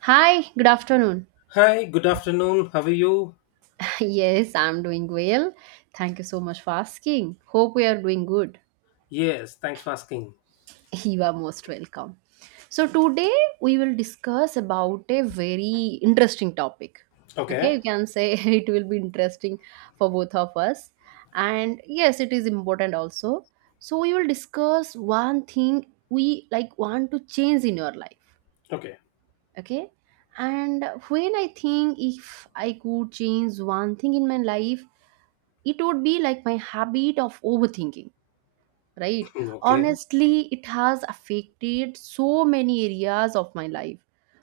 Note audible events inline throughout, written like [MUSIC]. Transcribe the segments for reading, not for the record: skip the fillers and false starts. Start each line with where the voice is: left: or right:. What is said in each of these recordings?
right: Hi, good afternoon.
left: Hi, good afternoon. How are you?
right: [LAUGHS] Yes, I'm doing well. Thank you so much for asking. Hope we are doing good.
left: Yes, thanks for asking.
right: [LAUGHS] You are most welcome. So today we will discuss about a very interesting topic. Okay,
left: Okay.
right: you can say [LAUGHS] it will be interesting for both of us. And yes, it is important also. So we will discuss one thing we like want to change in your life.
left: Okay.
right: Okay? And when I think if I could change one thing in my life, it would be like my habit of overthinking, right.
left: [CLEARS THROAT] Okay.
right: Honestly, it has affected so many areas of my life,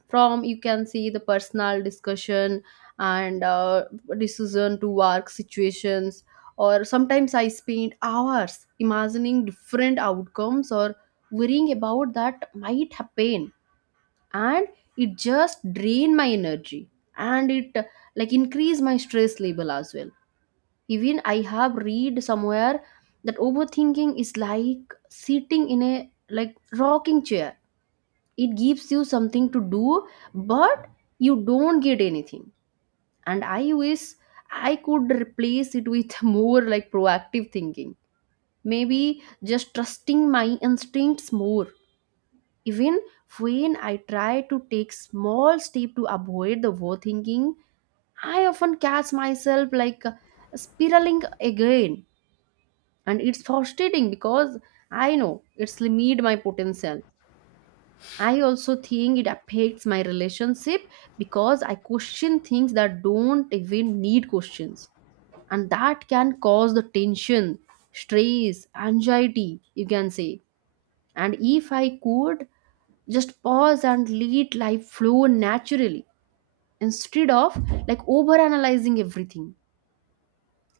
right: from you can see the personal discussion and decision to work situations, or sometimes I spend hours imagining different outcomes or worrying about that might happen, and it just drain my energy, and it like increase my stress level as well. Even I have read somewhere that overthinking is like sitting in a like rocking chair. It gives you something to do, but you don't get anything. And I wish I could replace it with [LAUGHS] more like proactive thinking. Maybe just trusting my instincts more. Even when I try to take small step to avoid the overthinking, I often catch myself like spiraling again, and it's frustrating because I know it's limit my potential. I also think it affects my relationship because I question things that don't even need questions, and that can cause the tension, stress, anxiety, you can say. And if I could just pause and let life flow naturally instead of like over analyzing everything,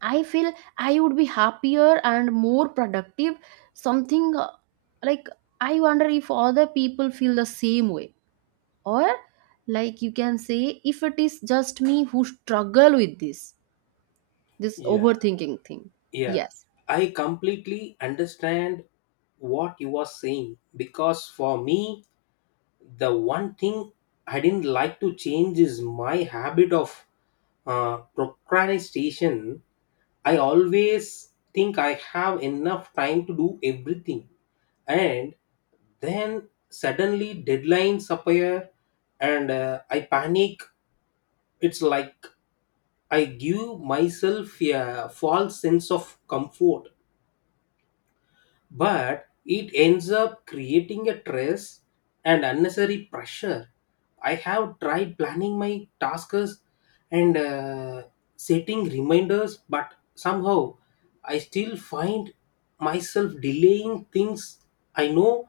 right: I feel I would be happier and more productive. Something like I wonder if other people feel the same way, or like you can say, if it is just me who struggle with this
left: Yeah.
right: overthinking thing.
left: Yeah.
right: Yes.
left: I completely understand what you are saying because for me, the one thing I didn't like to change is my habit of procrastination. I always think I have enough time to do everything, and then suddenly deadlines appear and I panic. It's like I give myself a false sense of comfort, but it ends up creating a stress and unnecessary pressure. I have tried planning my tasks and setting reminders, but somehow I still find myself delaying things I know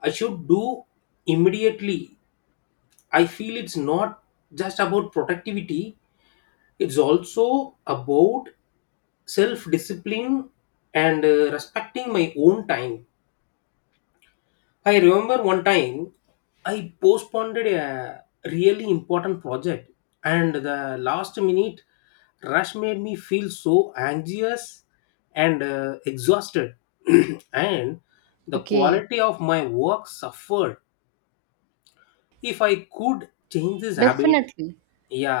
left: I should do immediately. I feel it's not just about productivity, it's also about self discipline and respecting my own time. I remember one time I postponed a really important project, and the last minute rush made me feel so anxious and exhausted, [CLEARS THROAT] and the
right: Okay.
left: quality of my work suffered. If I could change this habit,
right: Definitely,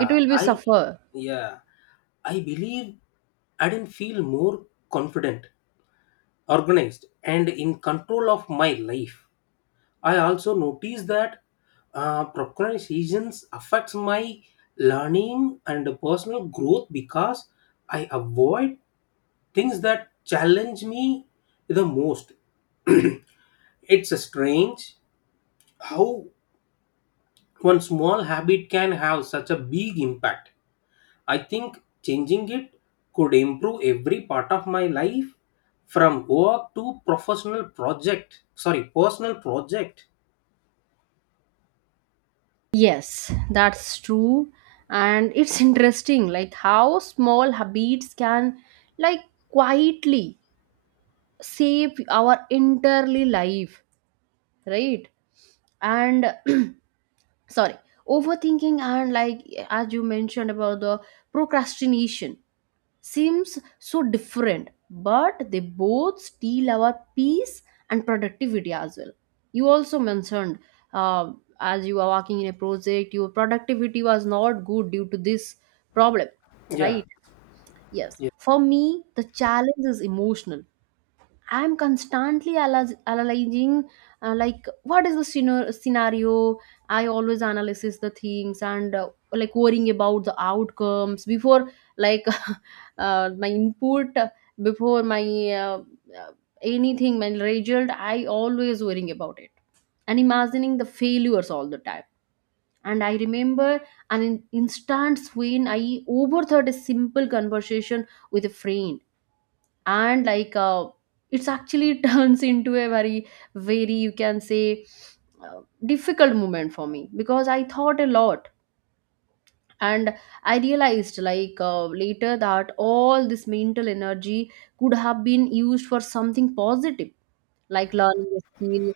right: it will be suffer.
left: yeah. I believe I didn't feel more confident, organized, and in control of my life. I also noticed that procrastination affects my learning and personal growth because I avoid things that challenge me the most. It's strange how one small habit can have such a big impact. I think changing it could improve every part of my life from work to professional project. Sorry, personal project.
right: Yes, that's true. And it's interesting, like how small habits can, like, quietly save our entirely life, right. And [CLEARS THROAT] sorry, overthinking and like as you mentioned about the procrastination seems so different, but they both steal our peace and productivity as well. You also mentioned uh, as you were working in a project your productivity was not good due to this problem,
left: Yeah.
right: right? Yes,
left: Yeah.
right: for me the challenge is emotional. I'm analyzing, like, what is the scenario? I always analysis the things and like worrying about the outcomes before, like, [LAUGHS] my input, before my uh, uh, anything, my result. I always worrying about it and imagining the failures all the time. And I remember instance when I overthought a simple conversation with a friend, and like it's actually [LAUGHS] turns into a very very, you can say, difficult moment for me because I thought a lot, and I realized like later that all this mental energy could have been used for something positive, like learning a skill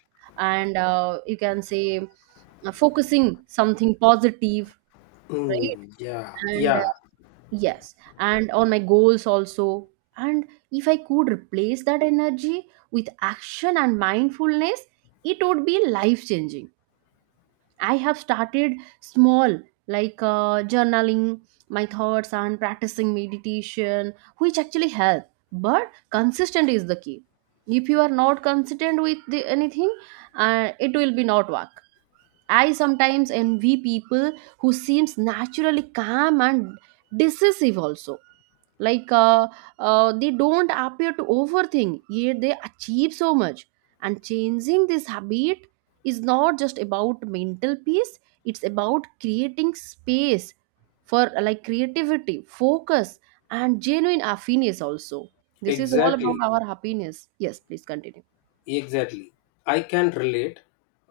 right: and, you can say, focusing something positive,
left: Mm,
right: right.
left: yeah.
right: and
left: Yeah.
right: Yes, and on my goals also. And if I could replace that energy with action and mindfulness, it would be life changing. I have started small, like journaling my thoughts and practicing meditation, which actually help. But consistent is the key. If you are not consistent with the, anything, it will be not work. I sometimes envy people who seems naturally calm and decisive also, like they don't appear to overthink yet they achieve so much. And changing this habit is not just about mental peace, it's about creating space for like creativity, focus, and genuine happiness also. This is all
left: Exactly.
right: about our happiness. Yes, please continue.
left: Exactly. I can relate.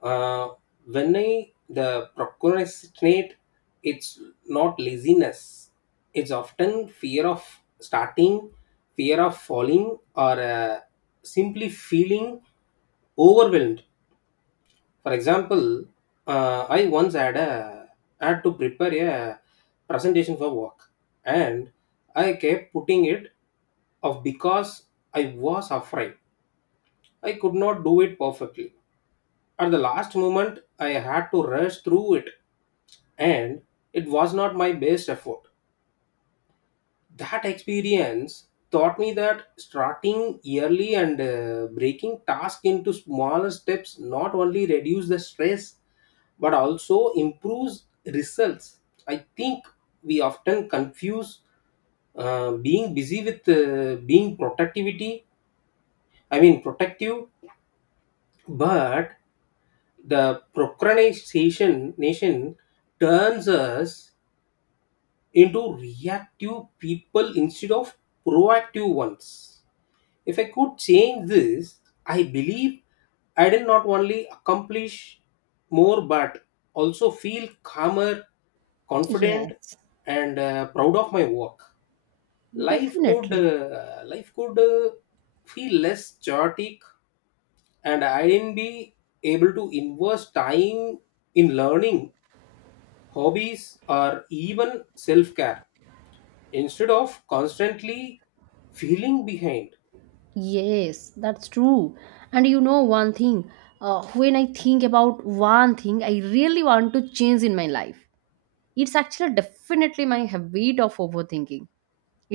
left: Uh, when I the procrastinate, it's not laziness. It's often fear of starting, fear of falling, or simply feeling overwhelmed. For example, I once had to prepare a presentation for work, and I kept putting it off because I was afraid I could not do it perfectly. At the last moment, I had to rush through it, and it was not my best effort. That experience taught me that starting early and breaking tasks into smaller steps not only reduce the stress but also improves results. I think we often confuse being busy with being productivity. I mean productive, but the procrastination nation turns us into reactive people instead of proactive ones. If I could change this, I believe I did not only accomplish more but also feel calmer, confident,
right: Yes,
left: and proud of my work.
right: definitely.
left: Life could feel less chaotic, and I didn't be able to invest time in learning, hobbies, or even self care instead of constantly feeling behind.
right: Yes, that's true. And you know one thing, when I think about one thing I really want to change in my life, it's actually definitely my habit of overthinking.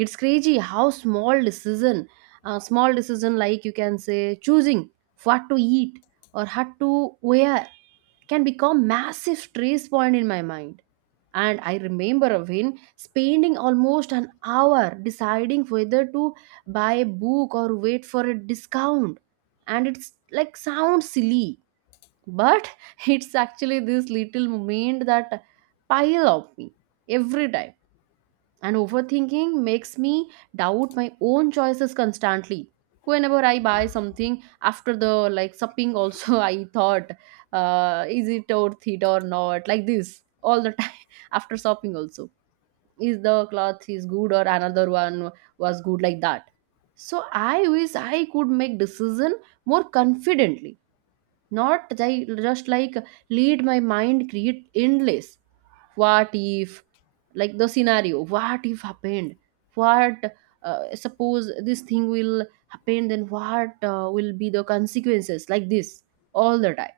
right: It's crazy how small decision, small decision, like you can say, choosing what to eat or what to wear, can become massive stress point in my mind. And I remember Avin spending almost an hour deciding whether to buy a book or wait for a discount. And it's like sounds silly, but [LAUGHS] it's actually this little moment that pile up me every time. And overthinking makes me doubt my own choices constantly. Whenever I buy something, after the like shopping also, [LAUGHS] I thought, is it worth it or not, like this all the time. [LAUGHS] After shopping also, is the cloth is good or another one was good, like that. So I wish I could make decision more confidently, not they just like lead my mind create endless what if, like the scenario what if happened, what, suppose this thing will happen then what will be the consequences, like this all the time.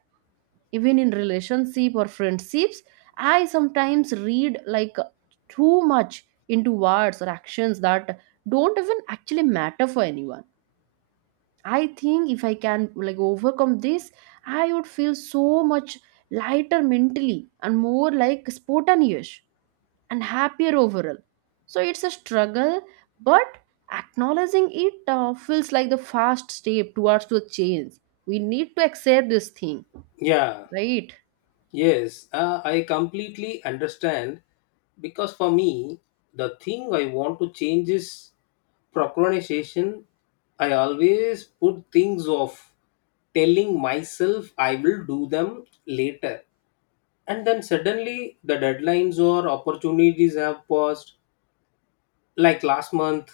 right: Even in relationship or friendships, I sometimes read like too much into words or actions that don't even actually matter for anyone. I think if I can like overcome this, I would feel so much lighter mentally and more like spontaneous and happier overall. So it's a struggle, but acknowledging it feels like the first step towards the change. We need to accept this thing,
left: Yeah,
right: right?
left: yes, I completely understand because for me, the thing I want to change is procrastination. I always put things off, telling myself I will do them later. And then suddenly the deadlines or opportunities have passed. Like last month,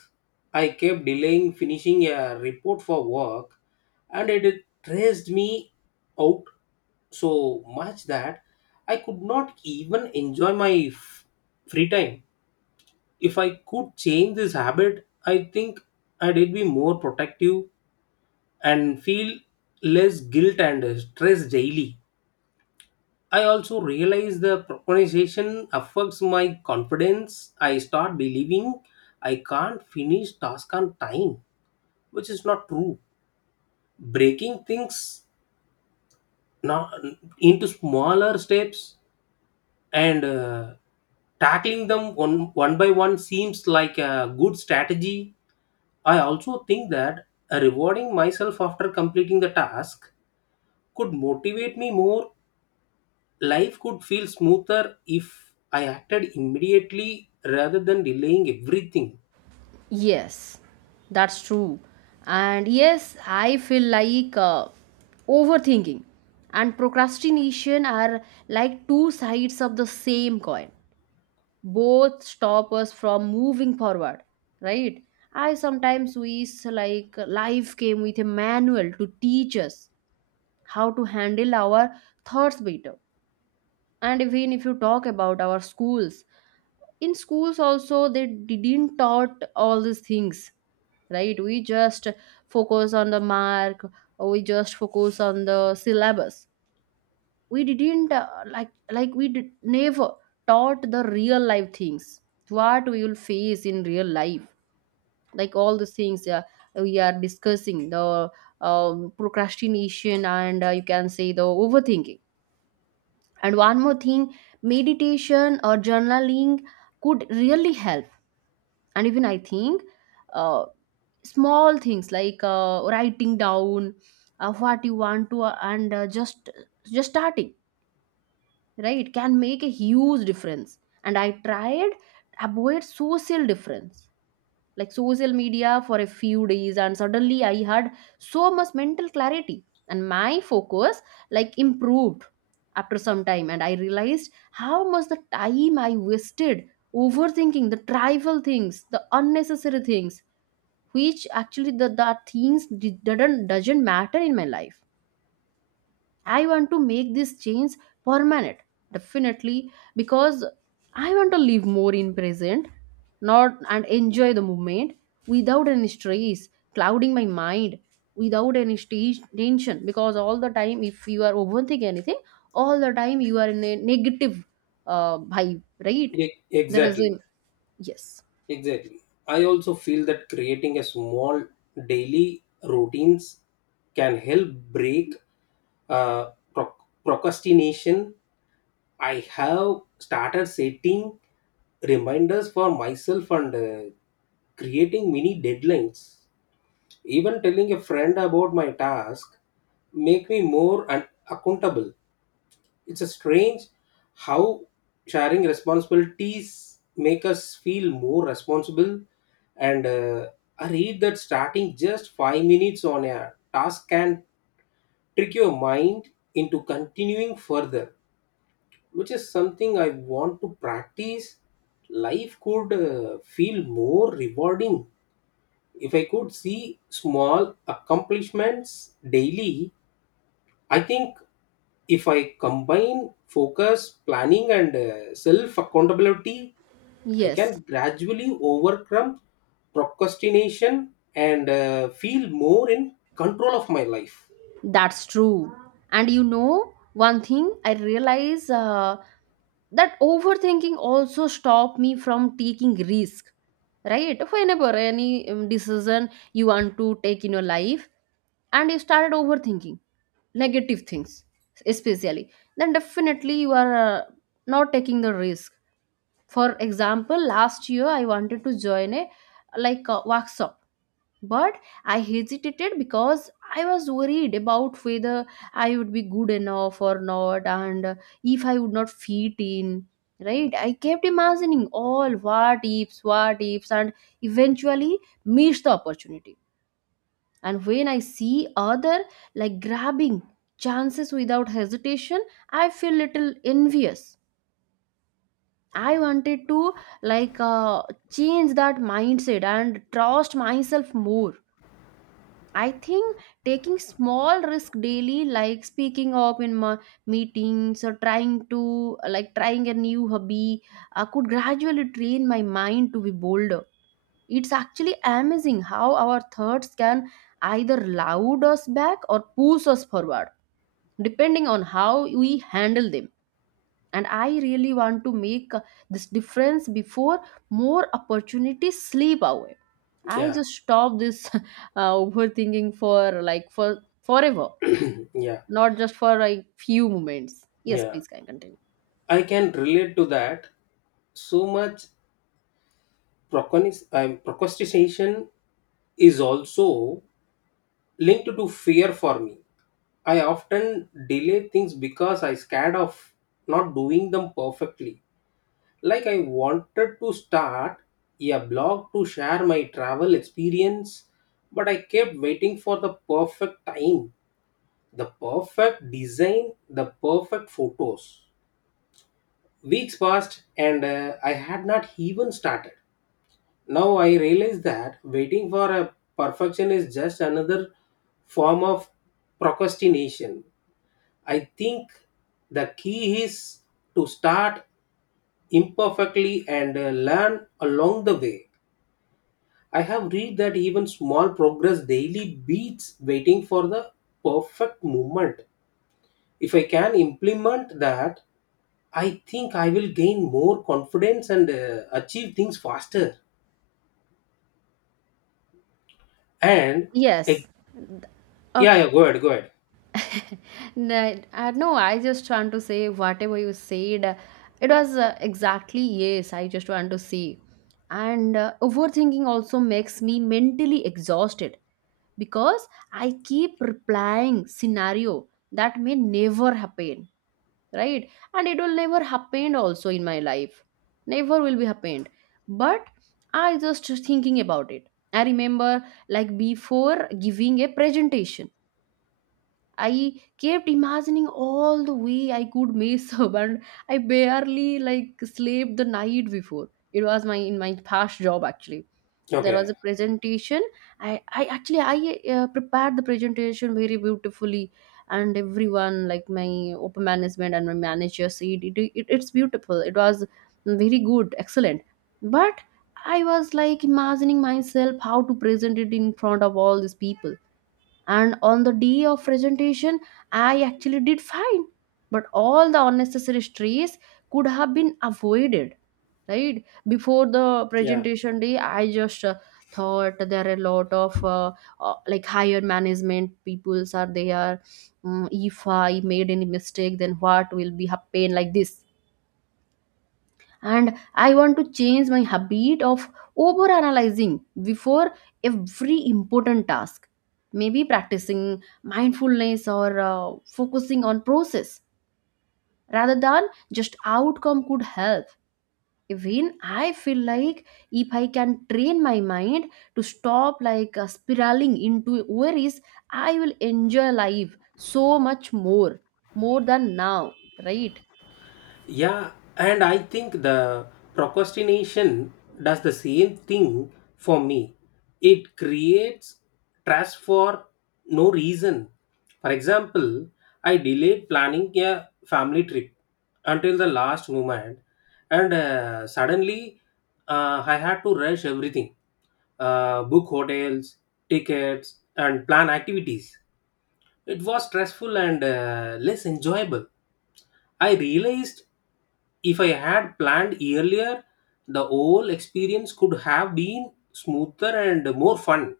left: I kept delaying finishing a report for work and it stressed me out so much that I could not even enjoy my free time. If I could change this habit, I think I'd be more protective and feel less guilt and stress daily. I also realize the procrastination affects my confidence. I start believing I can't finish task on time, which is not true. Breaking things not into smaller steps and tackling them one by one seems like a good strategy. I also think that rewarding myself after completing the task could motivate me more. Life could feel smoother if I acted immediately rather than delaying everything.
right: Yes, that's true. And yes, I feel like overthinking and procrastination are like two sides of the same coin, both stop us from moving forward, right. I sometimes wish like life came with a manual to teach us how to handle our thoughts better. And even if you talk about our schools, in schools also they didn't taught all these things, right? We just focus on the mark, or we just focus on the syllabus. We didn't like we did, never taught the real life things, what we will face in real life, like all the things we are discussing, the procrastination and you can say the overthinking. And one more thing, meditation or journaling could really help. And even I think uh, small things like writing down what you want to and just starting, right, can make a huge difference. And I tried avoid social difference, like social media for a few days, and suddenly I had so much mental clarity and my focus like improved after some time. And I realized how much the time I wasted overthinking the trivial things, the unnecessary things, which actually the things didn't doesn't matter in my life. I want to make this change permanent, definitely, because I want to live more in present, not, and enjoy the moment without any stress clouding my mind, without any stage tension. Because all the time, if you are overthinking anything, all the time you are in a negative vibe, right? There is
left: Exactly,
right: a Yes.
left: exactly. I also feel that creating a small daily routines can help break uh, procrastination. I have started setting reminders for myself and creating mini deadlines. Even telling a friend about my task make me more accountable. It's a strange how sharing responsibilities make us feel more responsible. And I read that starting just 5 minutes on a task can trick your mind into continuing further, which is something I want to practice. Life could feel more rewarding if I could see small accomplishments daily. I think if I combine focus, planning, and self accountability, I
right: Yes,
left: can gradually overcome procrastination and feel more in control of my life.
right: that's true. And you know, one thing I realize, that overthinking also stop me from taking risk, right. Whenever any decision you want to take in your life and you started overthinking negative things especially, then definitely you are not taking the risk. For example, last year I wanted to join a like a workshop, but I hesitated because I was worried about whether I would be good enough or not, and if I would not fit in, right. I kept imagining all what ifs, what ifs, and eventually missed the opportunity. And when I see other like grabbing chances without hesitation, I feel little envious. I wanted to like change that mindset and trust myself more. I think taking small risk daily, like speaking up in my meetings or trying to like trying a new hobby, could gradually train my mind to be bolder. It's actually amazing how our thoughts can either loud us back or push us forward, depending on how we handle them. And I really want to make this difference before more opportunities slip away. I
left: Yeah,
right: just stop this [LAUGHS] overthinking for like for forever,
left: [CLEARS THROAT] yeah,
right: not just for like few moments. Yes,
left: yeah.
right: please can continue.
left: I can relate to that so much. Procrastination is also linked to fear for me. I often delay things because I scared of not doing them perfectly. Like I wanted to start a blog to share my travel experience, but I kept waiting for the perfect time, the perfect design, the perfect photos. Weeks passed and I had not even started. Now I realize that waiting for a perfection is just another form of procrastination. I think the key is to start imperfectly and learn along the way. I have read that even small progress daily beats waiting for the perfect moment. If I can implement that, I think I will gain more confidence and achieve things faster. And eh,
right: Yes,
left: yeah,
right: okay.
left: yeah, go ahead, go ahead.
right: No, no, I just want to say whatever you said, it was exactly, yes, I just want to say. And overthinking also makes me mentally exhausted because I keep replying scenario that may never happen, right? And it will never happen also in my life. Never will be happened. But I just thinking about it. I remember like before giving a presentation, I kept imagining all the way I could mess [LAUGHS] up, and I barely like slept the night before. It was my in my past job actually. There was
left: Okay.
right: a presentation. I prepared the presentation very beautifully, and everyone like my upper management and my manager said it, it's beautiful. It was very good, excellent. But I was like imagining myself how to present it in front of all these people, and on the day of presentation I actually did fine, but all the unnecessary stress could have been avoided. Right before the
left: Yeah.
right: presentation day, I just thought there are a lot of like higher management peoples are there. If I made any mistake, then what will be happen, like this. And I want to change my habit of over analyzing before every important task. Maybe practicing mindfulness or focusing on process rather than just outcome could help. Even I feel like if I can train my mind to stop like spiraling into worries, I will enjoy life so much more, more than now, right?
left: Yeah. And I think the procrastination does the same thing for me. It creates stress for no reason. For example, I delayed planning a family trip until the last moment, and suddenly I had to rush everything, book hotels, tickets, and plan activities. It was stressful and less enjoyable. I realized if I had planned earlier, the whole experience could have been smoother and more fun.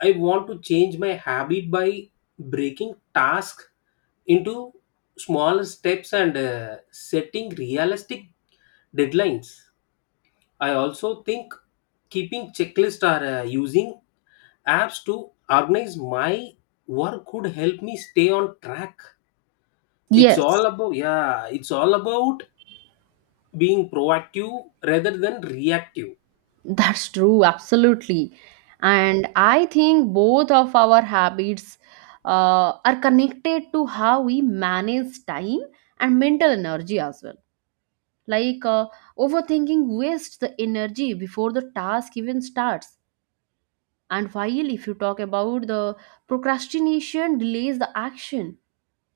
left: I want to change my habit by breaking tasks into small steps and setting realistic deadlines. I also think keeping checklists or using apps to organize my work could help me stay on track. It's all
right: Yes.
left: about yeah, it's all about being proactive rather than reactive.
right: That's true, absolutely. And I think both of our habits are connected to how we manage time and mental energy as well. Like overthinking wastes the energy before the task even starts. And while if you talk about the procrastination delays the action,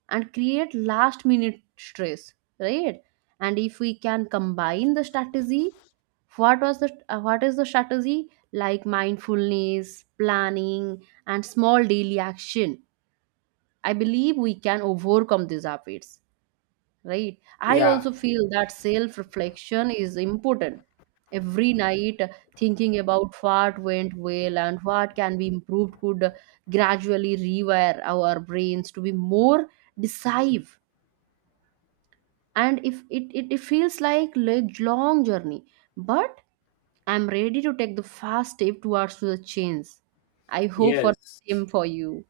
right: and create last minute stress, right? And if we can combine the strategy, what was the what is the strategy, like mindfulness planning and small daily action, I believe we can overcome these habits, right? I
left: Yeah,
right: also feel that self reflection is important. Every night, thinking about what went well and what can be improved could gradually rewire our brains to be more decisive. And if it feels like a long journey, but I'm ready to take the first step towards the change. I hope for
left: yes,
right: the same for you.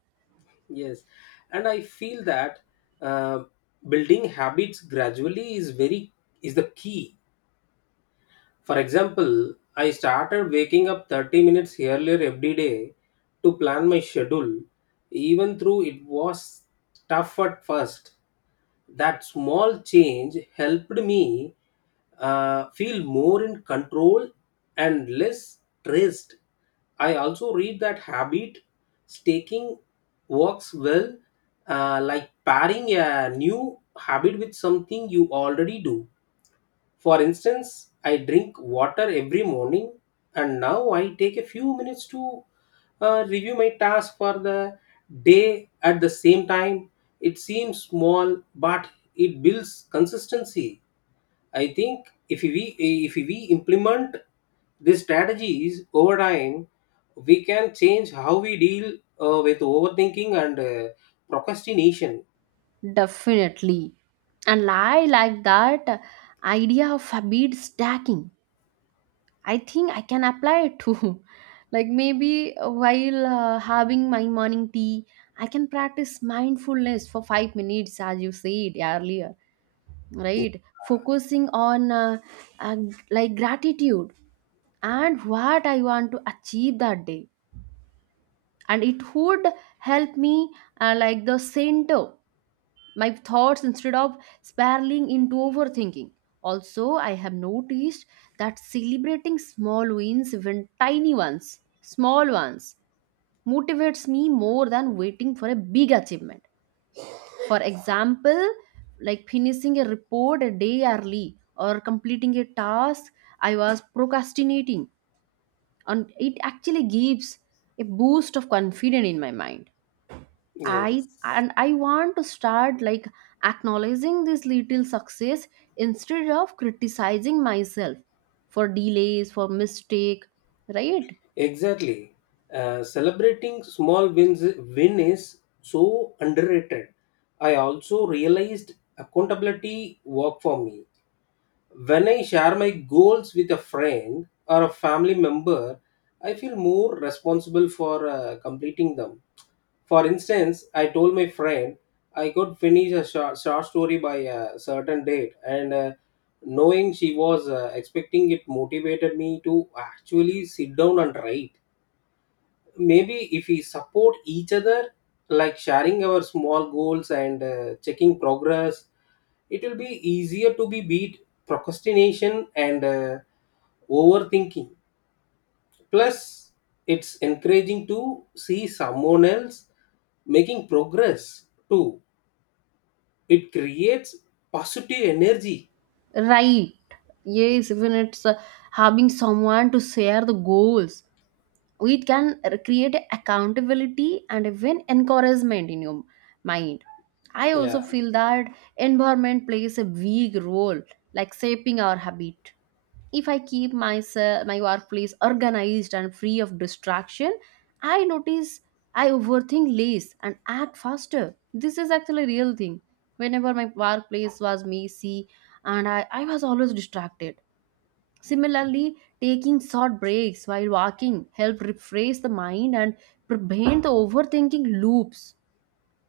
left: yes, and I feel that uh, building habits gradually is the key. For example, I started waking up 30 minutes earlier every day to plan my schedule, even though it was tough at first. That small change helped me feel more in control and less stressed. I also read that habit staking works well, like pairing a new habit with something you already do. For instance, I drink water every morning, and now I take a few minutes to review my task for the day at the same time. It seems small, but it builds consistency. I think if we implement these strategies over time, we can change how we deal with overthinking and procrastination.
right: Definitely. And I like that idea of a habit stacking. I think I can apply it too, [LAUGHS] like maybe while having my morning tea I can practice mindfulness for 5 minutes as you said earlier, right? Focusing on uh, like gratitude and what I want to achieve that day. And it would help me, like the center my thoughts instead of spiraling into overthinking. Also, I have noticed that celebrating small wins, even tiny ones, small ones, motivates me more than waiting for a big achievement. For example, like finishing a report a day early or completing a task I was procrastinating, and it actually gives a boost of confidence in my mind. i
left: Yes,
right: and i want to start like acknowledging this little success instead of criticizing myself for delays, for mistake, right?
left: exactly. Celebrating small wins win is so underrated. I also realized accountability work for me. When I share my goals with a friend or a family member, I feel more responsible for completing them. For instance, I told my friend I could finish a short story by a certain date, and knowing she was expecting it motivated me to actually sit down and write. Maybe if we support each other, like sharing our small goals and checking progress, it will be easier to be beat procrastination and overthinking. Plus, it's encouraging to see someone else making progress too. It creates positive energy.
right: Right. Yes, even it's having someone to share the goals, we can create accountability and even encouragement in your mind. I also
left: Yeah,
right: feel that environment plays a big role, like shaping our habit. If I keep myself, my workplace organized and free of distraction, I notice I overthink less and act faster. This is actually a real thing. Whenever my workplace was messy and I was always distracted. Similarly, taking short breaks while walking help refresh the mind and prevent the overthinking loops,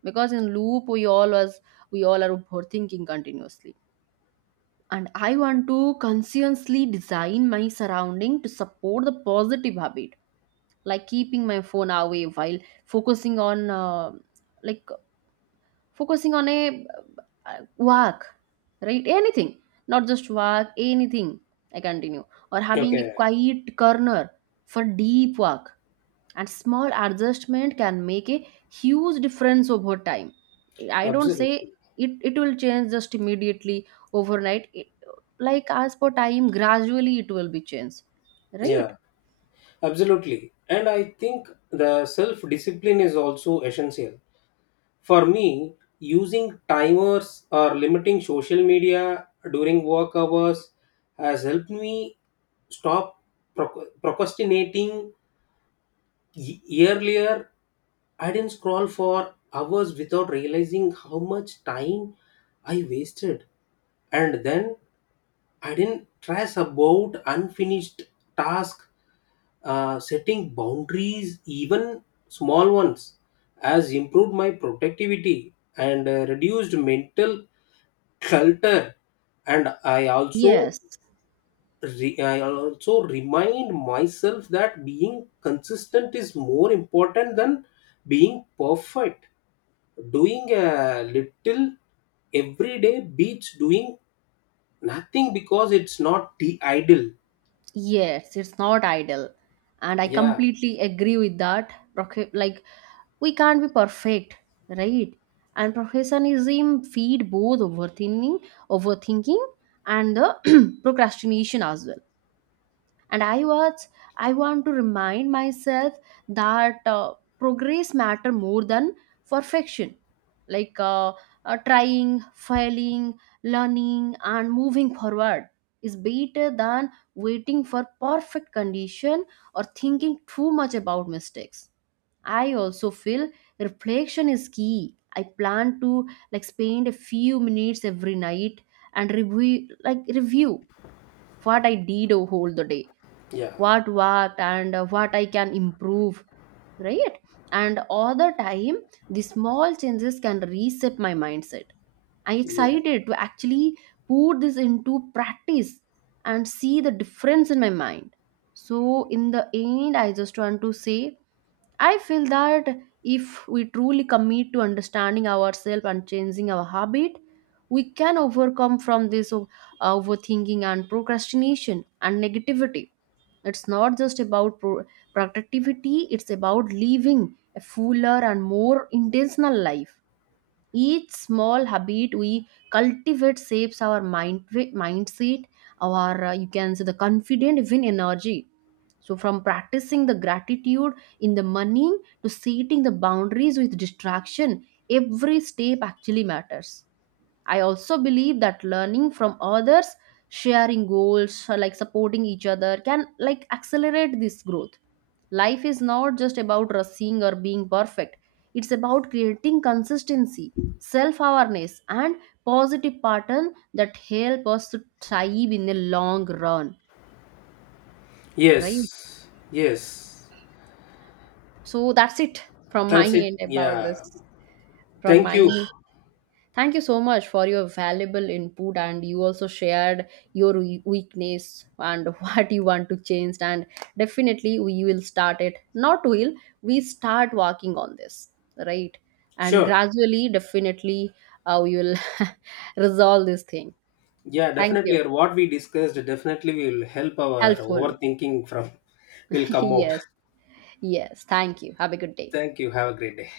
right: because in loop we all are overthinking continuously. And I want to consciously design my surrounding to support the positive habit, like keeping my phone away while focusing on like focusing on a work. Right, anything, not just work, anything. I continue, or having a
left: okay,
right: quiet corner for deep work, and small adjustment can make a huge difference over time. I don't say
left: absolutely.
right: it will change just immediately overnight. Like as per time gradually it will be changed, right?
left: Yeah, absolutely, and I think the self discipline is also essential. For me, using timers or limiting social media during work hours has helped me stop procrastinating. Earlier, I didn't scroll for hours without realizing how much time I wasted. And then I didn't stress about unfinished task. Setting boundaries, even small ones, has improved my productivity and reduced mental clutter. And
right: Yes.
left: I also remind myself that being consistent is more important than being perfect. Doing a little every day beats doing nothing because it's not the ideal.
right: Yes, it's not ideal. And I
left: Yeah,
right: completely agree with that. Like, we can't be perfect, right? And professionalism feed both overthinking and the [CLEARS THROAT] procrastination as well. And I was I want to remind myself that progress matter more than perfection, like trying, failing, learning and moving forward is better than waiting for perfect condition or thinking too much about mistakes. I also feel reflection is key. I plan to like spend a few minutes every night and review what I did whole the day,
left: yeah,
right: what I can improve, right? And all the time the small changes can reset my mindset. I'm
left: yeah.
right: excited to actually put this into practice and see the difference in my mind. So in the end I just want to say I feel that if we truly commit to understanding ourselves and changing our habit, we can overcome from this overthinking and procrastination and negativity. It's not just about productivity, it's about living a fuller and more intentional life. Each small habit we cultivate shapes our mindset, our you can say the confident win energy. So from practicing the gratitude in the morning to setting the boundaries with distraction, every step actually matters. I also believe that learning from others, sharing goals, or like supporting each other can like accelerate this growth. Life is not just about rushing or being perfect. It's about creating consistency, self-awareness and positive pattern that help us to thrive in the long run, right?
left: Yes, yes.
right: So that's it from my
left: That's it.
right: end about
left: Yeah.
right: this, from
left: Thank
right: my—
left: you.
right: Thank you so much for your valuable input, and you also shared your weakness and [LAUGHS] what you want to change. And definitely, we will start it. Not will We start working on this, right? And
left: Sure.
right: gradually, definitely, we will [LAUGHS] resolve this thing.
left: Yeah,
right: Thank you.
left: definitely. Or what we discussed definitely will help our
right: Helpful.
left: overthinking from will
right: [LAUGHS]
left: come out.
right: yes. Yes. Thank you. Have a good day.
left: Thank you. Have a great day.